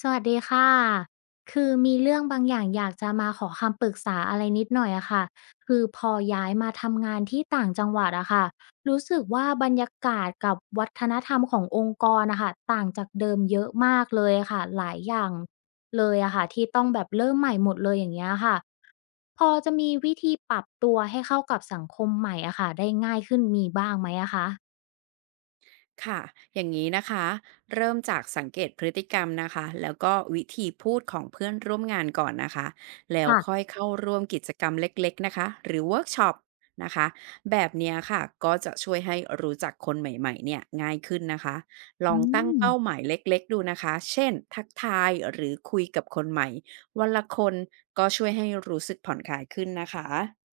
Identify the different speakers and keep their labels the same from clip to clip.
Speaker 1: สวัสดีค่ะคือมีเรื่องบางอย่างอยากจะมาขอคำปรึกษาอะไรนิดหน่อยอะค่ะคือพอย้ายมาทำงานที่ต่างจังหวัดอะค่ะรู้สึกว่าบรรยากาศกับวัฒนธรรมขององค์กรนะคะต่างจากเดิมเยอะมากเลยอะค่ะหลายอย่างเลยอะค่ะที่ต้องแบบเริ่มใหม่หมดเลยอย่างเงี้ยค่ะพอจะมีวิธีปรับตัวให้เข้ากับสังคมใหม่อะค่ะได้ง่ายขึ้นมีบ้างไหมอะคะ
Speaker 2: ค่ะอย่างนี้นะคะเริ่มจากสังเกตพฤติกรรมนะคะแล้วก็วิธีพูดของเพื่อนร่วมงานก่อนนะคะ แล้วค่อ
Speaker 1: ค่ะ
Speaker 2: ยเข้าร่วมกิจกรรมเล็กๆนะคะหรือเวิร์กช็อปนะคะแบบเนี้ยค่ะก็จะช่วยให้รู้จักคนใหม่ๆเนี่ยง่ายขึ้นนะคะล
Speaker 1: อื
Speaker 2: องตั้ง
Speaker 1: ม
Speaker 2: เป้าหมายเล็กๆดูนะคะเช่นทักทายหรือคุยกับคนใหม่วันละคนก็ช่วยให้รู้สึกผ่อนคลายขึ้นนะคะ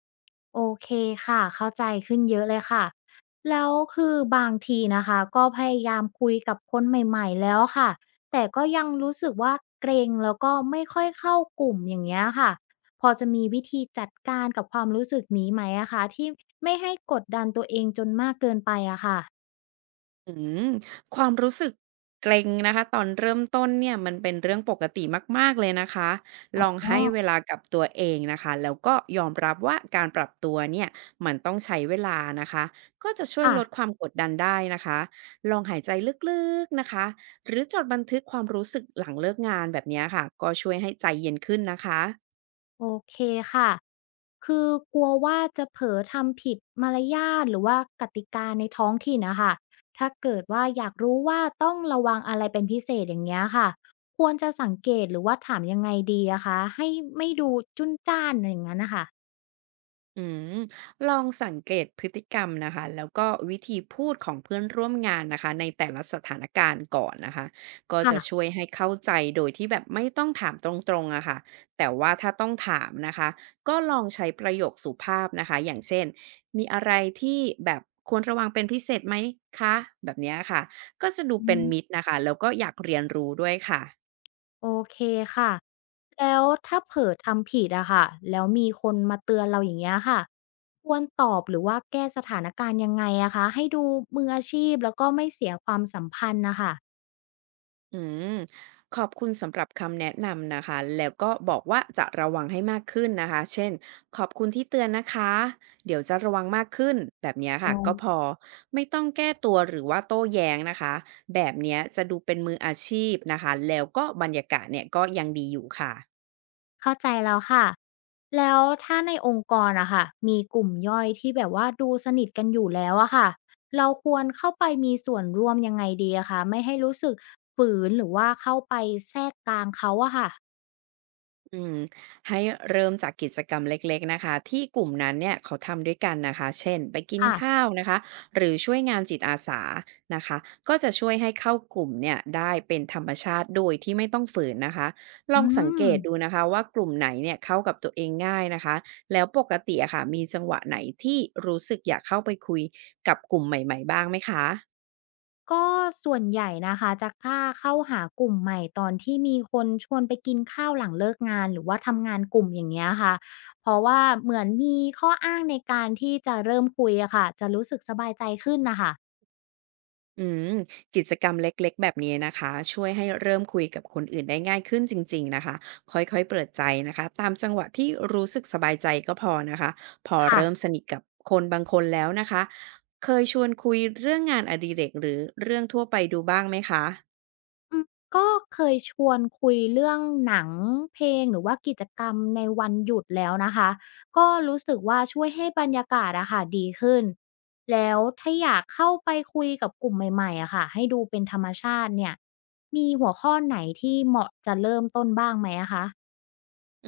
Speaker 1: โอเคค่ะเข้าใจขึ้นเยอะเลยค่ะแล้วคือบางทีนะคะก็พยายามคุยกับคนใหม่ๆแล้วค่ะแต่ก็ยังรู้สึกว่าเกรงแล้วก็ไม่ค่อยเข้ากลุ่มอย่างเงี้ยค่ะพอจะมีวิธีจัดการกับความรู้สึกนี้ไหมอะคะที่ไม่ให้กดดันตัวเองจนมากเกินไปอะค่ะ
Speaker 2: อืมความรู้สึกเกรงนะคะตอนเริ่มต้นเนี่ยมันเป็นเรื่องปกติมากๆเลยนะคะล
Speaker 1: อ
Speaker 2: อง
Speaker 1: ๋อ
Speaker 2: ให้เวลากับตัวเองนะคะแล้วก็ยอมรับว่าการปรับตัวเนี่ยมันต้องใช้เวลานะคะก็จะช่วย
Speaker 1: ค่ะ
Speaker 2: ลดความกดดันได้นะคะลองหายใจลึกๆนะคะหรือจดบันทึกความรู้สึกหลังเลิกงานแบบเนี้ยค่ะก็ช่วยให้ใจเย็นขึ้นนะคะ
Speaker 1: โอเคค่ะคือกลัวว่าจะเผลอทำผิดมารยาทหรือว่ากติกาในท้องถิ่นนะค่ะถ้าเกิดว่าอยากรู้ว่าต้องระวังอะไรเป็นพิเศษอย่างเงี้ยค่ะควรจะสังเกตหรือว่าถามยังไงดีอะคะให้ไม่ดูจุนจ้านอย่างนั้นนะคะ
Speaker 2: อืมลองสังเกตพฤติกรรมนะคะแล้วก็วิธีพูดของเพื่อนร่วมงานนะคะในแต่ละสถานการณ์ก่อนนะคะก็จะช่วย
Speaker 1: ค่ะ
Speaker 2: ให้เข้าใจโดยที่แบบไม่ต้องถามตรงๆอะค่ะแต่ว่าถ้าต้องถามนะคะก็ลองใช้ประโยคสุภาพนะคะอย่างเช่นมีอะไรที่แบบควรระวังเป็นพิเศษไหมคะแบบเนี้ยค่ะก็จะดู
Speaker 1: อื
Speaker 2: เป็น
Speaker 1: ม
Speaker 2: มิตรนะคะแล้วก็อยากเรียนรู้ด้วยค่ะ
Speaker 1: โอเคค่ะแล้วถ้าเผลอทำผิดอะค่ะแล้วมีคนมาเตือนเราอย่างเงี้ยค่ะควรตอบหรือว่าแก้สถานการณ์ยังไงอะคะให้ดูมืออาชีพแล้วก็ไม่เสียความสัมพันธ์นะคะ
Speaker 2: อืมขอบคุณสำหรับคำแนะนำนะคะแล้วก็บอกว่าจะระวังให้มากขึ้นนะคะเช่นขอบคุณที่เตือนนะคะเดี๋ยวจะระวังมากขึ้นแบบเนี้ย
Speaker 1: อ๋
Speaker 2: ค่ะ
Speaker 1: อ
Speaker 2: ก็พอไม่ต้องแก้ตัวหรือว่าโต้แย้งนะคะแบบเนี้ยจะดูเป็นมืออาชีพนะคะแล้วก็บรรยากาศเนี่ยก็ยังดีอยู่ค่ะ
Speaker 1: เข้าใจแล้วค่ะแล้วถ้าในองค์กรอะค่ะมีกลุ่มย่อยที่แบบว่าดูสนิทกันอยู่แล้วอะค่ะเราควรเข้าไปมีส่วนร่วมยังไงดีอะคะไม่ให้รู้สึกฝืนหรือว่าเข้าไปแทรกกลางเขาอะค่ะ
Speaker 2: อืมให้เริ่มจากกิจกรรมเล็กๆนะคะที่กลุ่มนั้นเนี่ยเขาทำด้วยกันนะคะเช่นไปกิน
Speaker 1: ค่ะ
Speaker 2: ข้าวนะคะหรือช่วยงานจิตอาสานะคะก็จะช่วยให้เข้ากลุ่มเนี่ยได้เป็นธรรมชาติโดยที่ไม่ต้องฝืนนะคะล
Speaker 1: อื
Speaker 2: องสังเก
Speaker 1: ม
Speaker 2: ตดูนะคะว่ากลุ่มไหนเนี่ยเข้ากับตัวเองง่ายนะคะแล้วปกติอะค่ะมีจังหวะไหนที่รู้สึกอยากเข้าไปคุยกับกลุ่มใหม่ๆบ้างไหมคะ
Speaker 1: ก็ส่วนใหญ่นะคะจะกล้าเข้าหากลุ่มใหม่ตอนที่มีคนชวนไปกินข้าวหลังเลิกงานหรือว่าทำงานกลุ่มอย่างเงี้ยค่ะเพราะว่าเหมือนมีข้ออ้างในการที่จะเริ่มคุยอะค่ะจะรู้สึกสบายใจขึ้นนะคะ
Speaker 2: อืมกิจกรรมเล็กๆแบบนี้นะคะช่วยให้เริ่มคุยกับคนอื่นได้ง่ายขึ้นจริงๆนะคะค่อยๆเปิดใจนะคะตามจังหวะที่รู้สึกสบายใจก็พอนะคะพอ
Speaker 1: ค่ะ
Speaker 2: เริ่มสนิทกับคนบางคนแล้วนะคะเคยชวนคุยเรื่องงานอดิเรกหรือเรื่องทั่วไปดูบ้างไหมคะ
Speaker 1: ก็เคยชวนคุยเรื่องหนังเพลงหรือว่ากิจกรรมในวันหยุดแล้วนะคะก็รู้สึกว่าช่วยให้บรรยากาศอะค่ะดีขึ้นแล้วถ้าอยากเข้าไปคุยกับกลุ่มใหม่ๆอะค่ะให้ดูเป็นธรรมชาติเนี่ยมีหัวข้อไหนที่เหมาะจะเริ่มต้นบ้างไหมอะคะ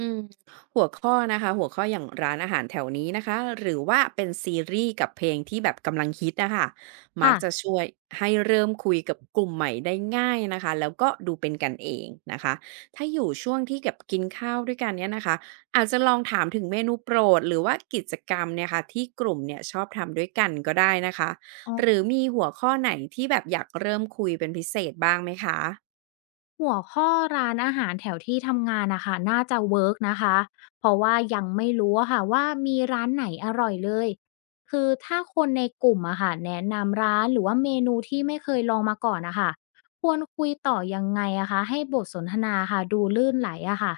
Speaker 2: อืมหัวข้อนะคะหัวข้ออย่างร้านอาหารแถวนี้นะคะหรือว่าเป็นซีรีส์กับเพลงที่แบบกำลังฮิตนะคะมักจะ
Speaker 1: ค่ะ
Speaker 2: ช่วยให้เริ่มคุยกับกลุ่มใหม่ได้ง่ายนะคะแล้วก็ดูเป็นกันเองนะคะถ้าอยู่ช่วงที่กบบกินข้าวด้วยกันเนี่ยนะคะอาจจะลองถามถึงเมนูโปรดหรือว่ากิจกรรมเนี่ยค่ะที่กลุ่มเนี่ยชอบทำด้วยกันก็ได้นะคะหรือมีหัวข้อไหนที่แบบอยากเริ่มคุยเป็นพิเศษบ้างไหมคะ
Speaker 1: หัวข้อร้านอาหารแถวที่ทำงานนะคะน่าจะเวิร์กนะคะเพราะว่ายังไม่รู้อะค่ะว่ามีร้านไหนอร่อยเลยคือถ้าคนในกลุ่มอะค่ะแนะนำร้านหรือว่าเมนูที่ไม่เคยลองมาก่อนนะคะควรคุยต่อยังไงอะคะให้บทสนทนาค่ะดูลื่นไหลอะค่ะ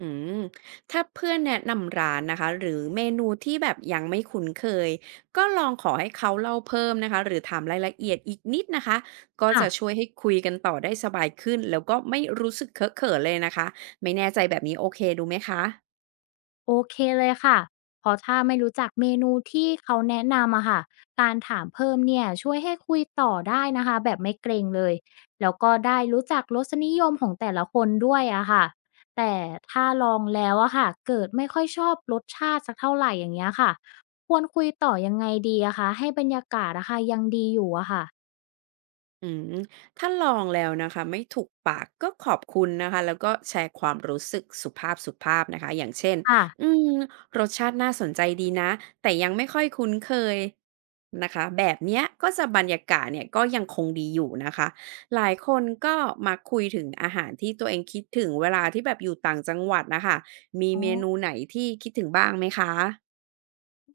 Speaker 2: อืมถ้าเพื่อนแนะนำร้านนะคะหรือเมนูที่แบบยังไม่คุ้นเคยก็ลองขอให้เขาเล่าเพิ่มนะคะหรือถามรายละเอียดอีกนิดนะคะก็
Speaker 1: ค่ะ
Speaker 2: จะช่วยให้คุยกันต่อได้สบายขึ้นแล้วก็ไม่รู้สึกเคอะเขินเลยนะคะไม่แน่ใจแบบนี้โอเคดูไหมคะ
Speaker 1: โอเคเลยค่ะเพราะถ้าไม่รู้จักเมนูที่เขาแนะนำอะค่ะ การถามเพิ่มเนี่ยช่วยให้คุยต่อได้นะคะแบบไม่เกรงเลย แล้วก็ได้รู้จักรสนิยมของแต่ละคนด้วยอะค่ะ แต่ถ้าลองแล้วอะค่ะเกิดไม่ค่อยชอบรสชาติสักเท่าไหร่อย่างเงี้ยค่ะควรคุยต่อยังไงดีอะคะให้บรรยากาศอะค่ะยังดีอยู่อะค่ะ
Speaker 2: อืมถ้าลองแล้วนะคะไม่ถูกปากก็ขอบคุณนะคะแล้วก็แชร์ความรู้สึกสุภาพสุภาพนะคะอย่างเช่น
Speaker 1: ค่ะ
Speaker 2: อืมรสชาติน่าสนใจดีนะแต่ยังไม่ค่อยคุ้นเคยนะคะแบบเนี้ยก็จะบรรยากาศเนี่ยก็ยังคงดีอยู่นะคะหลายคนก็มาคุยถึงอาหารที่ตัวเองคิดถึงเวลาที่แบบอยู่ต่างจังหวัดนะคะมี
Speaker 1: อ๋อ
Speaker 2: เมนูไหนที่คิดถึงบ้างไหมคะ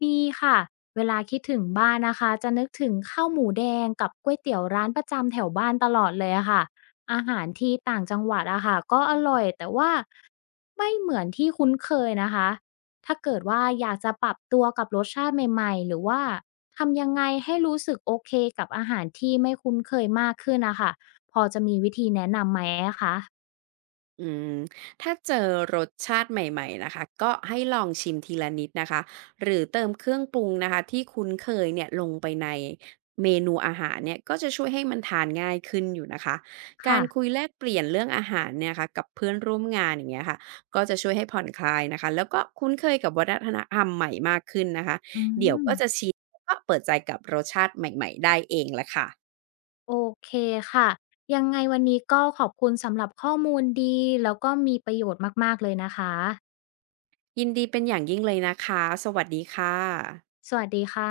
Speaker 1: มีค่ะเวลาคิดถึงบ้านนะคะจะนึกถึงข้าวหมูแดงกับก๋วยเตี๋ยวร้านประจำแถวบ้านตลอดเลยอะค่ะอาหารที่ต่างจังหวัดอะค่ะก็อร่อยแต่ว่าไม่เหมือนที่คุ้นเคยนะคะถ้าเกิดว่าอยากจะปรับตัวกับรสชาติใหม่ๆหรือว่าทำยังไงให้รู้สึกโอเคกับอาหารที่ไม่คุ้นเคยมากขึ้นนะคะพอจะมีวิธีแนะนำไหมอะคะ
Speaker 2: อืมถ้าเจอรสชาติใหม่ๆนะคะก็ให้ลองชิมทีละนิดนะคะหรือเติมเครื่องปรุงนะคะที่คุ้นเคยเนี่ยลงไปในเมนูอาหารเนี่ยก็จะช่วยให้มันทานง่ายขึ้นอยู่นะคะการคุย
Speaker 1: ค่ะ
Speaker 2: แลกเปลี่ยนเรื่องอาหารเนี่ยค่ะกับเพื่อนร่วมงานอย่างเงี้ยค่ะก็จะช่วยให้ผ่อนคลายนะคะแล้วก็คุ้นเคยกับวัฒนธรรมใหม่มากขึ้นนะคะ
Speaker 1: อื
Speaker 2: เดี๋ยว
Speaker 1: ม
Speaker 2: ก็จะชินแล้วก็เปิดใจกับรสชาติใหม่ๆได้เองแหละค่ะ
Speaker 1: โอเคค่ะยังไงวันนี้ก็ขอบคุณสำหรับข้อมูลดีแล้วก็มีประโยชน์มากๆเลยนะคะ
Speaker 2: ยินดีเป็นอย่างยิ่งเลยนะคะสวัสดีค่ะ
Speaker 1: สวัสดีค่ะ